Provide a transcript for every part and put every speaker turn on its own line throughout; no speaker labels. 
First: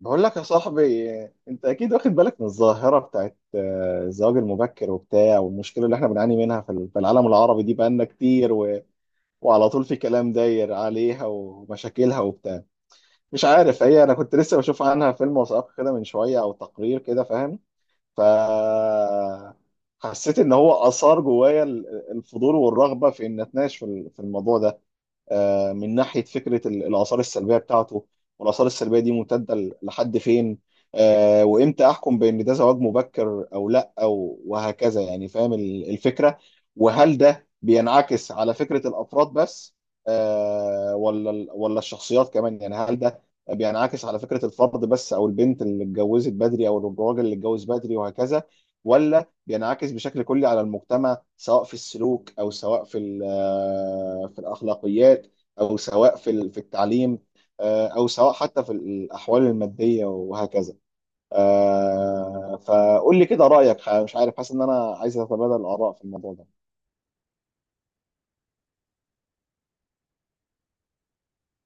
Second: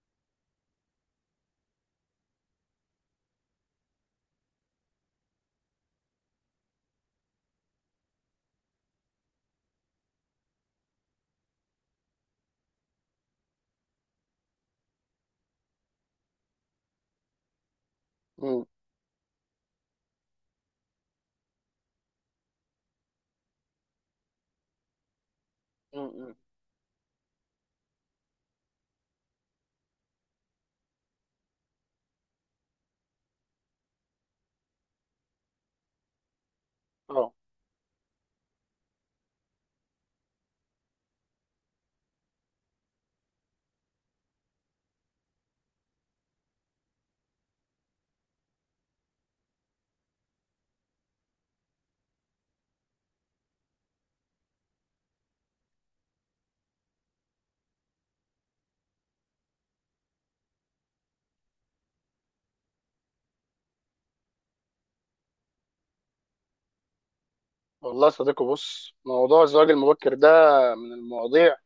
بقول لك يا صاحبي. انت اكيد واخد بالك من الظاهره بتاعت الزواج المبكر وبتاع، والمشكله اللي احنا بنعاني منها في العالم العربي دي بقالنا كتير وعلى طول في كلام داير عليها ومشاكلها وبتاع. مش عارف هي، انا كنت لسه بشوف عنها فيلم وثائقي كده من شويه او تقرير كده، فاهم؟ ف
مم.
حسيت ان هو اثار جوايا الفضول والرغبه في ان اتناقش في الموضوع ده، من ناحية
مم.
فكرة الآثار السلبية بتاعته، والآثار السلبية دي ممتدة لحد فين. وإمتى أحكم بأن ده زواج مبكر أو لأ أو وهكذا، يعني فاهم الفكرة؟ وهل
اه،
ده بينعكس على فكرة الأفراد بس، ولا الشخصيات كمان؟ يعني هل ده بينعكس على فكرة الفرد بس، أو البنت اللي اتجوزت بدري أو الراجل اللي اتجوز بدري وهكذا، ولا بينعكس بشكل كلي على المجتمع سواء في السلوك، او سواء في الاخلاقيات، او سواء في التعليم، او سواء حتى في الاحوال الماديه وهكذا. فقول لي كده رايك. مش عارف، حاسس ان انا عايز اتبادل الاراء في الموضوع ده.
والله يا صديقي، بص، موضوع الزواج المبكر ده من المواضيع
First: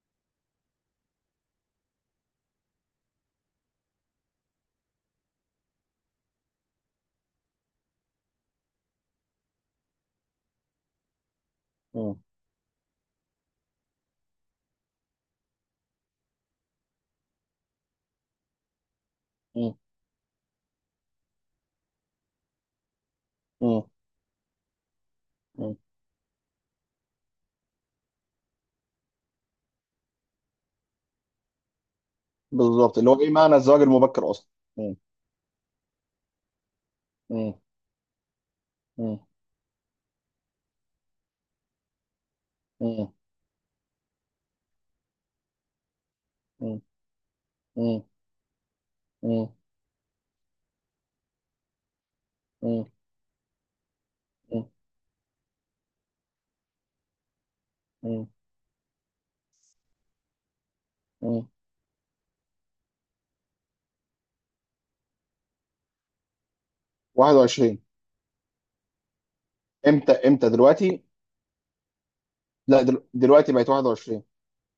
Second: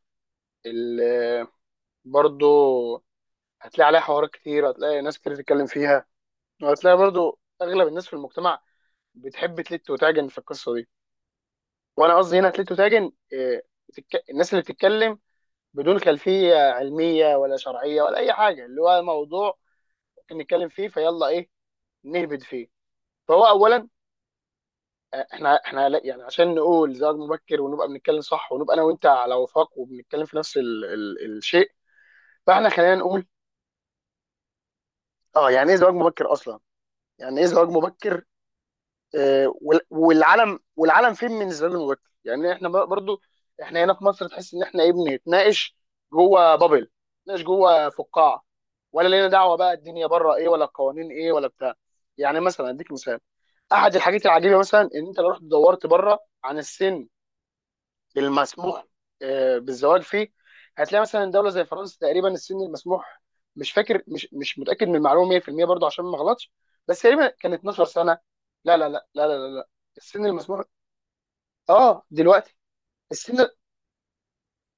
اللي برضو هتلاقي عليها حوارات كتير، هتلاقي ناس كتير تتكلم فيها، وهتلاقي برضو اغلب الناس في المجتمع بتحب تلت وتعجن في القصه دي.
م-
وانا قصدي هنا تلت وتعجن إيه؟ الناس اللي بتتكلم بدون خلفيه علميه ولا شرعيه ولا اي حاجه، اللي هو موضوع
م-
ممكن نتكلم فيه فيلا ايه، نهبد فيه. فهو
م-
اولا احنا
م.
احنا لا- يعني عشان نقول زواج مبكر ونبقى بنتكلم صح ونبقى انا وانت على وفاق وبنتكلم في نفس ال ال الشيء. فاحنا خلينا
بالظبط، اللي هو
نقول:
ايه معنى الزواج المبكر اصلا؟ م-
اه، يعني ايه زواج مبكر اصلا؟ يعني ايه
م-
زواج مبكر؟
م-
آه والعالم فين من الزواج المبكر؟ يعني احنا
م-
برضو، احنا هنا في مصر تحس ان احنا ايه، بنتناقش جوه
م-
بابل، بنتناقش جوه
م-
فقاعه؟ ولا لينا
م-
دعوه بقى الدنيا بره ايه، ولا القوانين ايه، ولا بتاع. يعني مثلا
م-
اديك مثال: احد الحاجات العجيبه
م-
مثلا ان انت لو رحت دورت بره عن السن
م-
المسموح بالزواج فيه، هتلاقي مثلا دوله زي فرنسا تقريبا السن المسموح، مش فاكر، مش متاكد من المعلومه 100% برضو عشان ما اغلطش، بس تقريبا كان
21.
12 سنه. لا لا لا لا لا لا, لا.
امتى؟
السن المسموح،
دلوقتي؟
اه دلوقتي
لا،
السن.
دلوقتي بقت 21،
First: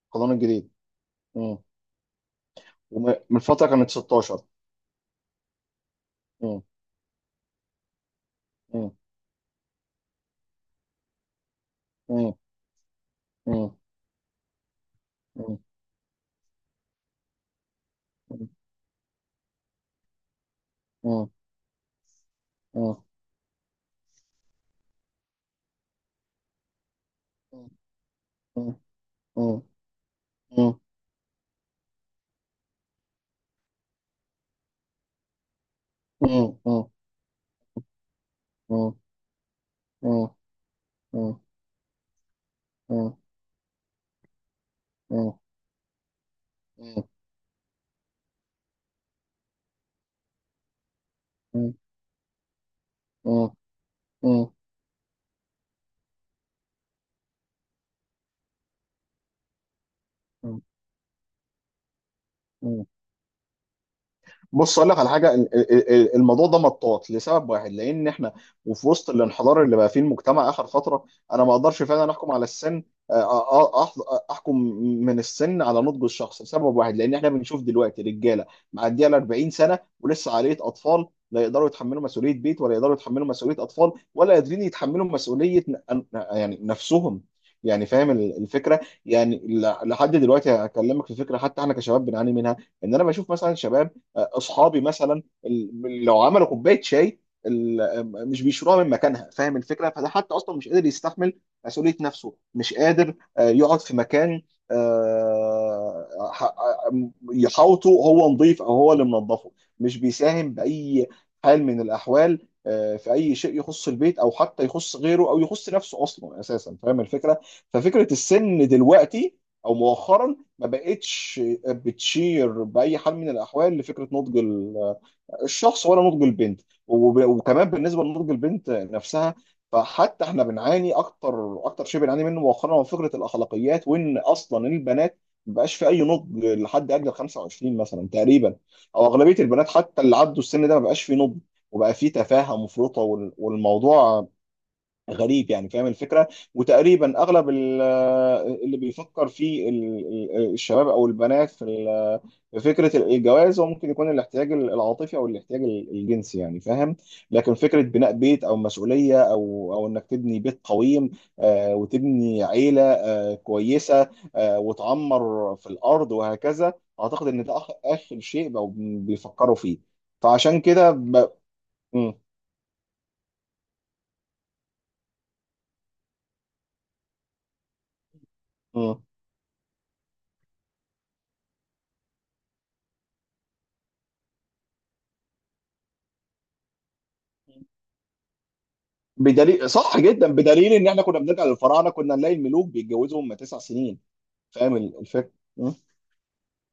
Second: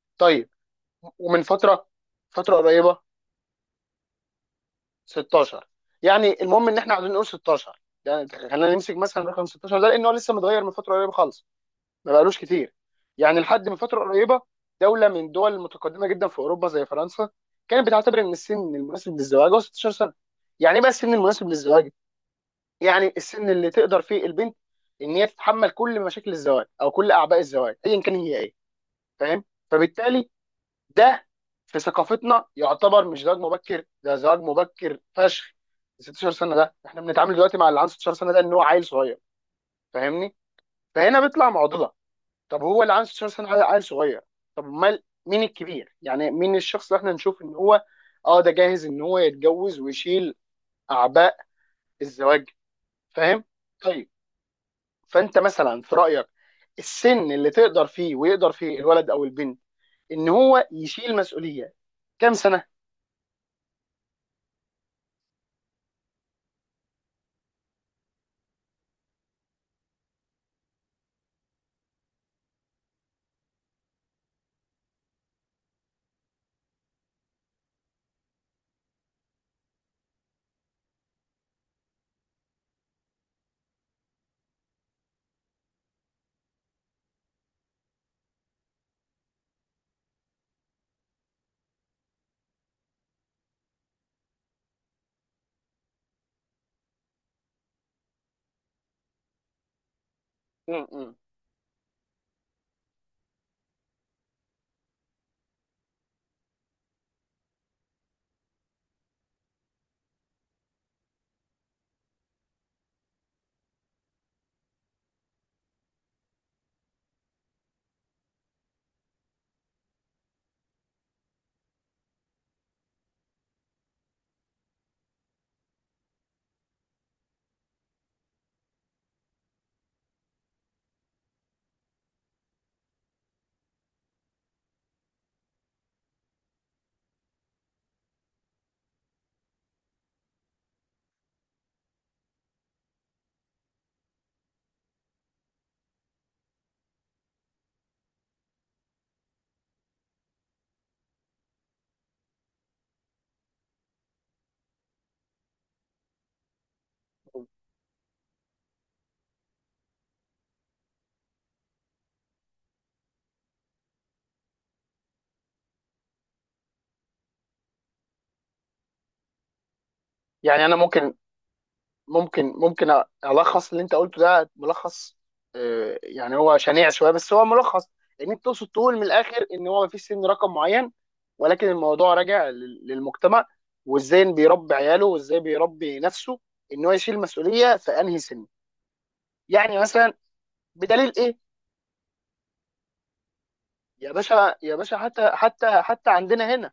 القانون
طيب،
الجديد.
ومن
مم.
فتره، قريبه.
من فترة كانت 16.
16. يعني
مم.
المهم ان احنا عايزين نقول 16، يعني خلينا
مم.
نمسك مثلا رقم 16 ده، لان هو لسه متغير من فتره قريبه خالص، ما
مم.
بقالوش كتير. يعني لحد
مم.
من فتره قريبه، دوله من الدول
مم.
المتقدمه جدا في اوروبا زي فرنسا كانت بتعتبر ان السن المناسب للزواج هو 16 سنه. يعني ايه بقى السن
مم.
المناسب للزواج؟
مم.
يعني السن اللي تقدر فيه البنت ان هي تتحمل كل مشاكل الزواج او كل اعباء الزواج ايا كان هي ايه،
مم.
فاهم؟
مم.
فبالتالي
مم.
ده في ثقافتنا يعتبر مش زواج مبكر، ده زواج مبكر فشخ! 16 سنه
مم.
ده؟
مم.
احنا بنتعامل دلوقتي مع اللي عنده 16 سنه ده ان هو عيل
مم.
صغير،
مم.
فاهمني؟ فهنا
مم.
بيطلع معضله. طب هو اللي عنده
مم.
16 سنه عيل صغير؟ طب امال
مم.
مين الكبير؟ يعني مين الشخص اللي احنا نشوف ان هو اه ده جاهز ان هو يتجوز ويشيل اعباء
مم.
الزواج، فاهم؟
مم.
طيب،
مم.
فانت مثلا في رايك السن اللي تقدر فيه ويقدر فيه الولد او البنت ان هو يشيل مسؤوليه كام سنه؟
مم. بص اقول لك على حاجه، الموضوع ده مطاط لسبب واحد، لان احنا وفي وسط الانحدار اللي بقى فيه المجتمع اخر فتره، انا ما اقدرش فعلا احكم على السن. آه، احكم من السن على نضج الشخص لسبب واحد، لان احنا بنشوف دلوقتي رجاله معديه ال 40 سنه ولسه عاليه اطفال، لا يقدروا يتحملوا مسؤوليه بيت، ولا يقدروا يتحملوا مسؤوليه اطفال، ولا قادرين يتحملوا مسؤوليه يعني نفسهم. يعني فاهم الفكره؟ يعني لحد دلوقتي هكلمك في فكره حتى احنا كشباب بنعاني منها. ان انا بشوف مثلا شباب اصحابي مثلا، لو عملوا كوبايه شاي، مش بيشروها من مكانها، فاهم الفكره؟ فده حتى اصلا مش
م-
قادر
م-
يستحمل مسؤوليه نفسه، مش قادر يقعد في مكان يحاوطه هو نظيف او هو اللي منظفه. مش بيساهم باي حال من الاحوال في اي شيء يخص البيت، او حتى يخص غيره، او يخص نفسه اصلا اساسا، فاهم الفكره؟ ففكره السن دلوقتي او مؤخرا ما بقتش بتشير باي حال من الاحوال لفكره نضج الشخص ولا نضج البنت. وكمان بالنسبه لنضج البنت نفسها، فحتى احنا بنعاني. اكتر شيء بنعاني منه مؤخرا هو فكره الاخلاقيات، وان اصلا البنات ما بقاش في اي نضج لحد اجل 25 مثلا تقريبا، او اغلبيه البنات حتى اللي عدوا السن ده ما بقاش في نضج، وبقى في تفاهه مفرطه. والموضوع غريب، يعني فاهم الفكره؟ وتقريبا اغلب اللي بيفكر الشباب او البنات في فكره الجواز، هو ممكن يكون الاحتياج العاطفي او الاحتياج الجنسي يعني، فاهم؟
م.
لكن فكره بناء بيت او مسؤوليه او انك تبني بيت قويم، وتبني عيله كويسه، وتعمر في الارض وهكذا، اعتقد ان ده اخر شيء بقوا بيفكروا فيه. فعشان
يعني انا
كده
ممكن
م-
ألخص اللي أنت قلته ده ملخص، يعني هو شنيع شوية بس هو ملخص. إن أنت تقصد
م.
تقول من الآخر إن هو مفيش سن رقم معين، ولكن الموضوع راجع للمجتمع، وإزاي بيربي عياله وإزاي بيربي نفسه، إن هو يشيل مسؤولية في أنهي سن.
بدليل،
يعني
صح
مثلا،
جدا، بدليل ان احنا
بدليل
كنا
إيه؟
بنرجع للفراعنه كنا نلاقي الملوك بيتجوزوا هم 9 سنين.
يا باشا يا
فاهم
باشا، حتى
الفكره؟ م؟
حتى حتى عندنا هنا،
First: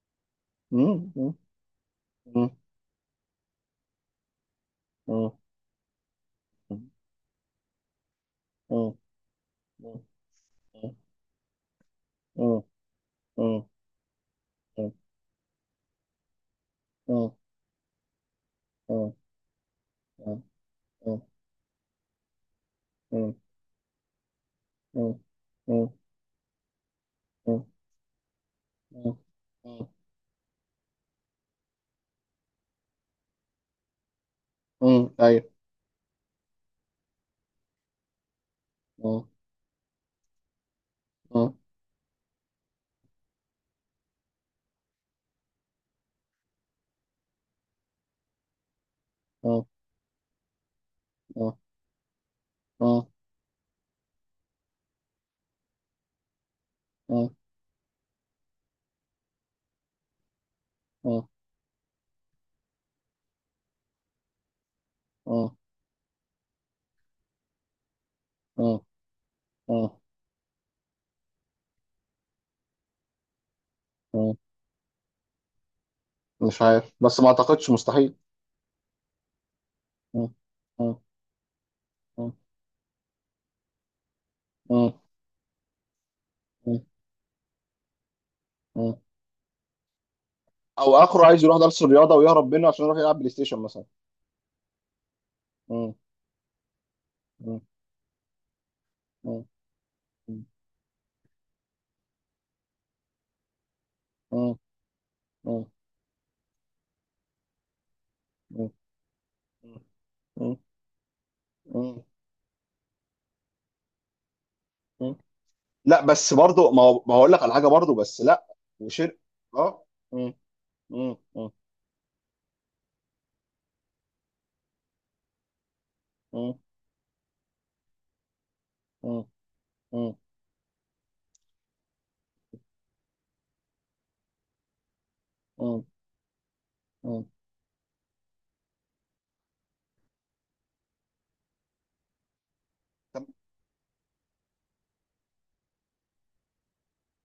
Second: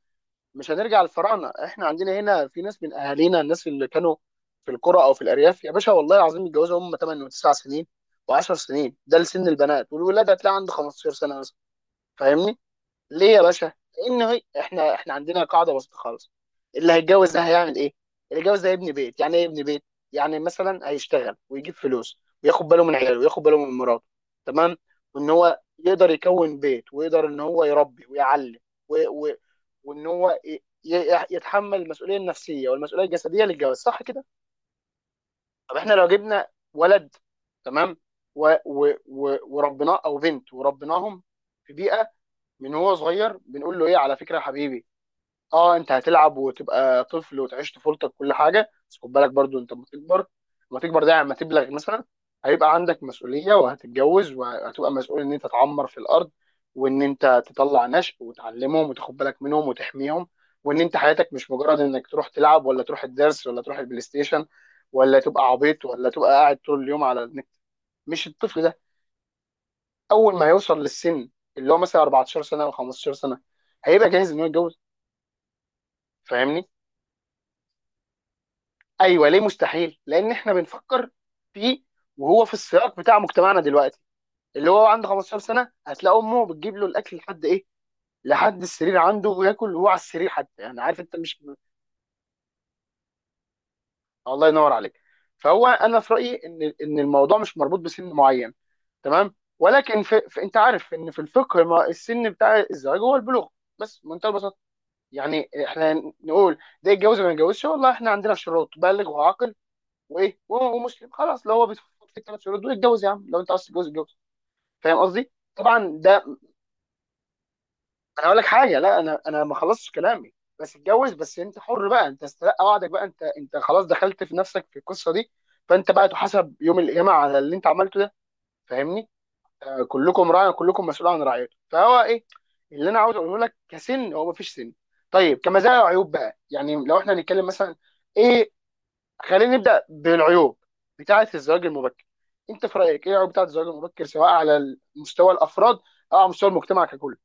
مش هنرجع
م- م-
للفراعنه، احنا عندنا هنا
م-
في ناس من اهالينا، الناس اللي كانوا في القرى او في
م-
الارياف، يا باشا والله العظيم يتجوزوا هم 8 و9 سنين و10
م-
سنين،
م-
ده لسن البنات،
م-
والولاد هتلاقي عنده
م-
15 سنه مثلا، فاهمني؟
م-
ليه يا
م-
باشا؟ لأن هي احنا عندنا قاعدة بسيطة خالص: اللي
م-
هيتجوز
م-
ده هيعمل ايه؟ اللي هيتجوز ده يبني
م-
بيت. يعني ايه يبني بيت؟ يعني مثلا هيشتغل ويجيب فلوس، وياخد باله من عياله وياخد باله من مراته، تمام؟ وان هو
م-
يقدر يكون بيت، ويقدر ان هو
م-
يربي ويعلم و... و...
م-
وان هو ي... ي- يتحمل المسؤولية النفسية والمسؤولية الجسدية للجواز، صح كده؟
م- ايوه.
طب احنا لو جبنا ولد، تمام؟
م-
وربناه، او بنت وربناهم
م-
في بيئة، من هو صغير بنقول له ايه؟ على فكره يا حبيبي، اه انت هتلعب وتبقى طفل وتعيش طفولتك كل حاجه، بس خد بالك
م-
برضو
م-
انت لما تكبر. لما تكبر ده، يعني لما
م-
تبلغ مثلا، هيبقى عندك
م-
مسؤوليه، وهتتجوز وهتبقى مسؤول ان انت تعمر في الارض، وان
م-
انت تطلع نشء وتعلمهم وتاخد بالك منهم وتحميهم، وان انت
م-
حياتك مش مجرد انك تروح تلعب، ولا تروح الدرس، ولا تروح البلاي ستيشن، ولا تبقى عبيط، ولا تبقى قاعد طول اليوم على النت. مش الطفل ده
م- م-
اول ما هيوصل للسن اللي هو مثلا 14 سنه او 15 سنه هيبقى جاهز
م-
ان هو يتجوز،
مش
فاهمني؟
عارف، بس ما اعتقدش، مستحيل.
ايوه، ليه مستحيل؟
م-
لان احنا
م-
بنفكر فيه
م-
وهو في السياق بتاع مجتمعنا دلوقتي. اللي هو
م-
عنده 15 سنه هتلاقي امه بتجيب له الاكل لحد ايه؟ لحد السرير
م-
عنده، وياكل وهو على السرير حتى، يعني
او
عارف انت،
اخره
مش
عايز يروح درس الرياضه ويهرب منه عشان يروح يلعب بلاي ستيشن مثلا.
الله ينور عليك! فهو
مم.
انا في رايي ان الموضوع مش
مم.
مربوط بسن معين، تمام؟
مم.
ولكن
مم.
انت عارف ان في الفقه، ما السن بتاع الزواج هو البلوغ، بس منتهى البساطه. يعني
مم.
احنا نقول ده يتجوز ولا ما يتجوزش؟ والله احنا عندنا
مم.
شروط: بالغ وعاقل وايه
مم.
ومسلم، خلاص. لو هو بيتفق
مم.
في الثلاث شروط دول يتجوز، يا عم لو انت عايز تتجوز اتجوز، فاهم
مم.
قصدي؟ طبعا
لا،
ده،
بس برضه، ما هو، ما هقول لك على حاجه برضه، بس
انا هقول لك
لا.
حاجه، لا
وشر.
انا ما
اه.
خلصتش كلامي.
مم.
بس اتجوز،
مم.
بس
مم.
انت حر بقى، انت استلقى وعدك بقى، انت خلاص دخلت في نفسك في القصه دي، فانت بقى تحاسب
مم.
يوم القيامه على اللي انت عملته ده، فاهمني؟
مم.
كلكم راع كلكم مسؤول عن رعيته، فهو ايه اللي انا عاوز اقوله لك؟ كسن، هو مفيش سن. طيب، كمزايا
مم.
وعيوب بقى، يعني لو احنا
مم.
هنتكلم مثلا ايه، خلينا نبدا بالعيوب بتاعه الزواج المبكر. انت في رايك ايه العيوب بتاعه الزواج المبكر، سواء على مستوى الافراد او على مستوى المجتمع ككل؟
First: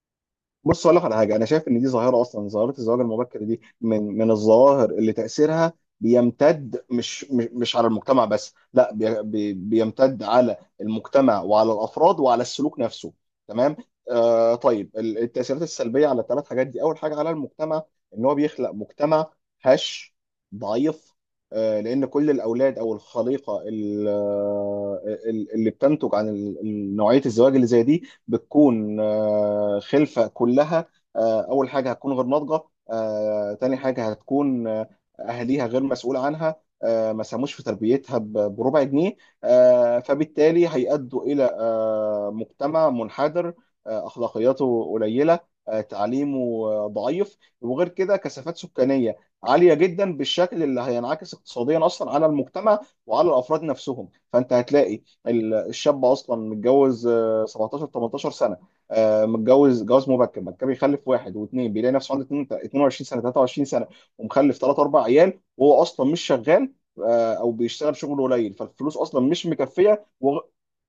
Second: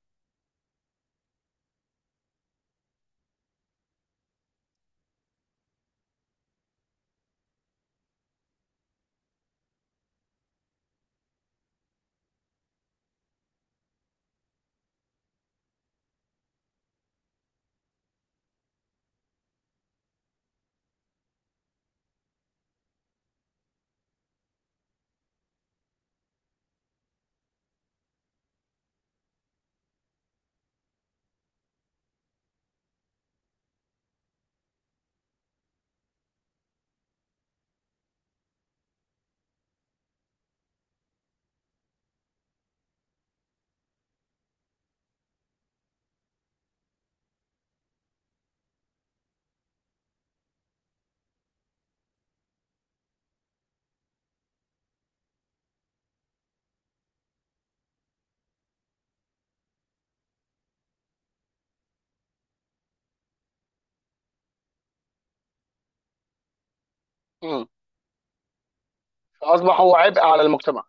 بص اقول لك على حاجه، انا شايف ان دي ظاهره. اصلا ظاهره الزواج المبكر دي من الظواهر اللي تاثيرها بيمتد مش على المجتمع بس، لا، بي بي بيمتد على المجتمع وعلى الافراد وعلى السلوك نفسه، تمام. آه، طيب التاثيرات السلبيه على الثلاث حاجات دي، اول حاجه على المجتمع، ان هو بيخلق مجتمع هش، ضعيف. آه، لان كل الاولاد او الخليقه اللي بتنتج عن نوعيه الزواج اللي زي دي بتكون خلفة كلها. أول حاجة هتكون غير ناضجة. تاني حاجة هتكون، أهليها غير مسؤول عنها، ما ساهموش في تربيتها بربع جنيه. فبالتالي هيأدوا إلى مجتمع منحدر، أخلاقياته قليلة، تعليمه ضعيف، وغير كده كثافات سكانية عالية جدا بالشكل اللي هينعكس اقتصاديا أصلا على المجتمع وعلى الأفراد نفسهم. فأنت هتلاقي الشاب اصلا متجوز 17 18 سنه، متجوز جواز مبكر، بعد كده بيخلف واحد واثنين، بيلاقي نفسه عنده 22 سنه 23 سنه ومخلف ثلاث اربع عيال وهو اصلا مش شغال، او
امم.
بيشتغل شغل قليل، فالفلوس اصلا مش
فاصبح هو
مكفيه
عبء على المجتمع.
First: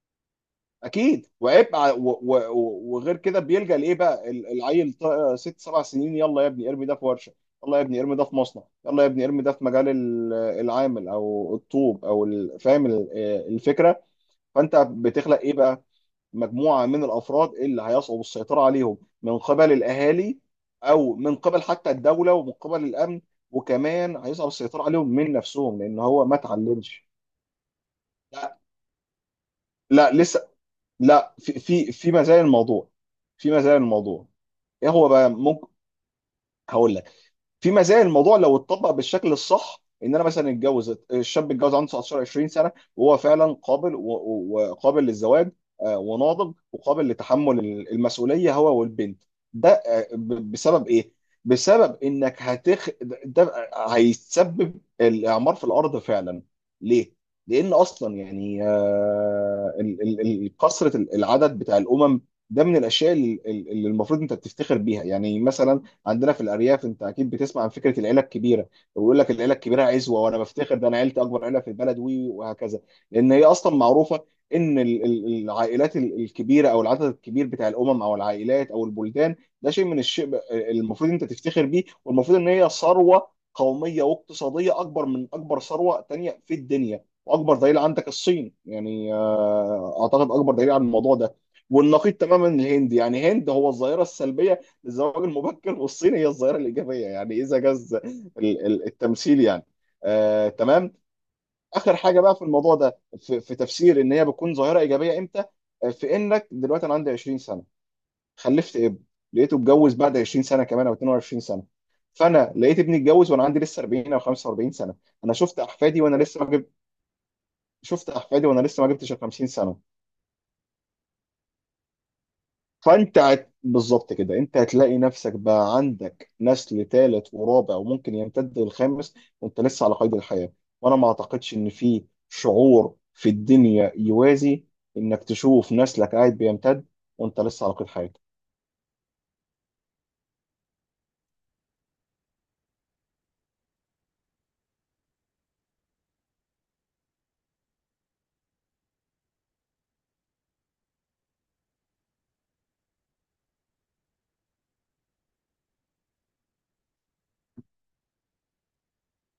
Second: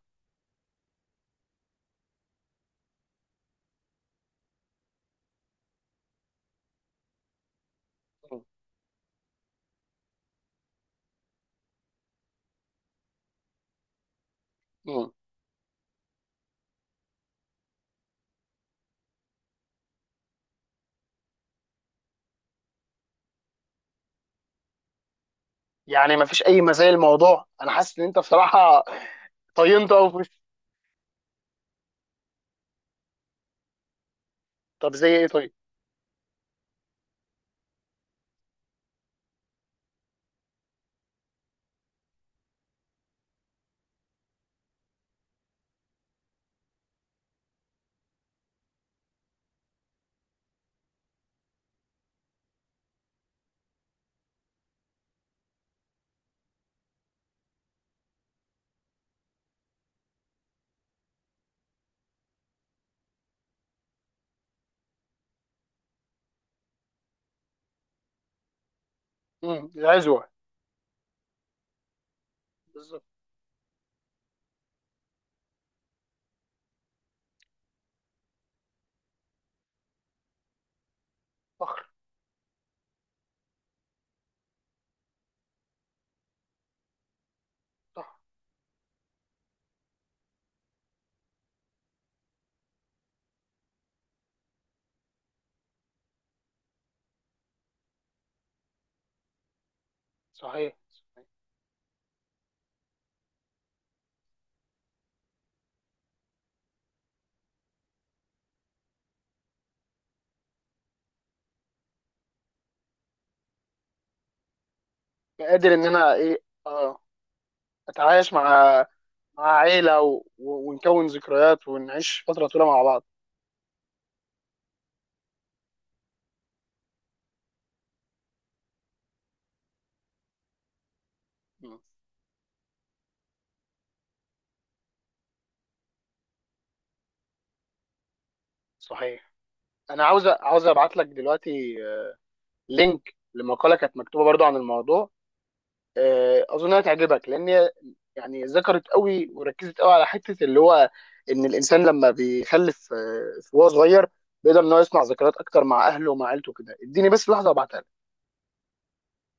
اكيد، وعيب. وغير كده بيلجأ لايه بقى، العيل ست سبع سنين يلا يا ابني ارمي ده في ورشه، يلا يا ابني ارمي ده في
مم.
مصنع، يلا يا ابني ارمي ده في مجال العامل او الطوب فاهم الفكره؟ فانت
مم.
بتخلق ايه بقى؟ مجموعة من الأفراد اللي هيصعب السيطرة عليهم من قبل الأهالي أو من قبل حتى الدولة ومن قبل الأمن، وكمان هيصعب السيطرة عليهم من نفسهم لأن
يعني
هو ما
مفيش اي مزايا؟
اتعلمش.
الموضوع، انا حاسس ان انت
لا.
بصراحه طينت قوي
لا
في وشي.
لسه، لا، في مزايا الموضوع. في مزايا الموضوع. إيه
طب
هو
زي ايه
بقى؟
طيب؟
ممكن. هقول لك، في مزايا الموضوع لو اتطبق بالشكل الصح، ان انا مثلا اتجوز، الشاب اتجوز عنده 19 20 سنه وهو فعلا قابل وقابل للزواج، وناضج وقابل لتحمل المسؤوليه هو والبنت. ده بسبب ايه؟ بسبب انك هتخ، ده هيسبب الاعمار في الارض فعلا. ليه؟ لان اصلا يعني كثره العدد بتاع الامم، ده من الاشياء اللي المفروض انت بتفتخر بيها. يعني مثلا عندنا في الارياف انت اكيد بتسمع عن فكره العيله الكبيره، ويقول لك العيله
امم،
الكبيره عزوه،
العزوه
وانا بفتخر، ده انا عيلتي اكبر عيله في البلد، وهكذا.
بالظبط.
لان هي اصلا معروفه ان العائلات الكبيره او العدد الكبير بتاع الامم او العائلات او البلدان، ده شيء من الشيء المفروض انت تفتخر بيه،
فخر.
والمفروض ان هي ثروه قوميه واقتصاديه اكبر من اكبر ثروه تانيه في الدنيا. واكبر دليل عندك
صح.
الصين، يعني اعتقد اكبر دليل على الموضوع ده، والنقيض تماما الهند. يعني هند هو الظاهره السلبيه الزواج المبكر، والصين هي الظاهرة الإيجابية، يعني إذا جاز ال- التمثيل يعني،
صحيح.
تمام. آخر حاجة بقى في الموضوع ده، في تفسير إن هي بتكون ظاهرة إيجابية إمتى، في إنك دلوقتي أنا عندي 20 سنة، خلفت ابن، لقيته اتجوز بعد 20 سنة كمان أو 22 سنة، فأنا لقيت ابني اتجوز وأنا عندي لسه 40 أو 45 سنة، أنا شفت
قادر ان
أحفادي
انا
وأنا
ايه،
لسه ما جبت،
اه
شفت
اتعايش
أحفادي وأنا
مع،
لسه ما جبتش ال
مع
50 سنة.
عيله، ونكون ذكريات ونعيش فتره طويله مع بعض.
فانت بالظبط كده، انت هتلاقي نفسك بقى عندك نسل ثالث ورابع وممكن يمتد للخامس وانت لسه على قيد الحياة. وانا ما اعتقدش ان
مم.
في شعور في الدنيا يوازي انك تشوف نسلك قاعد بيمتد وانت لسه على قيد حياة.
صحيح. انا عاوز ابعت لك دلوقتي، لينك لمقاله كانت مكتوبه برضو عن الموضوع، اظن هتعجبك، لان هي يعني ذكرت قوي وركزت قوي على حته اللي هو ان الانسان لما بيخلف وهو صغير بيقدر ان هو يصنع ذكريات اكتر مع اهله ومع عيلته. كده اديني بس لحظه ابعتها.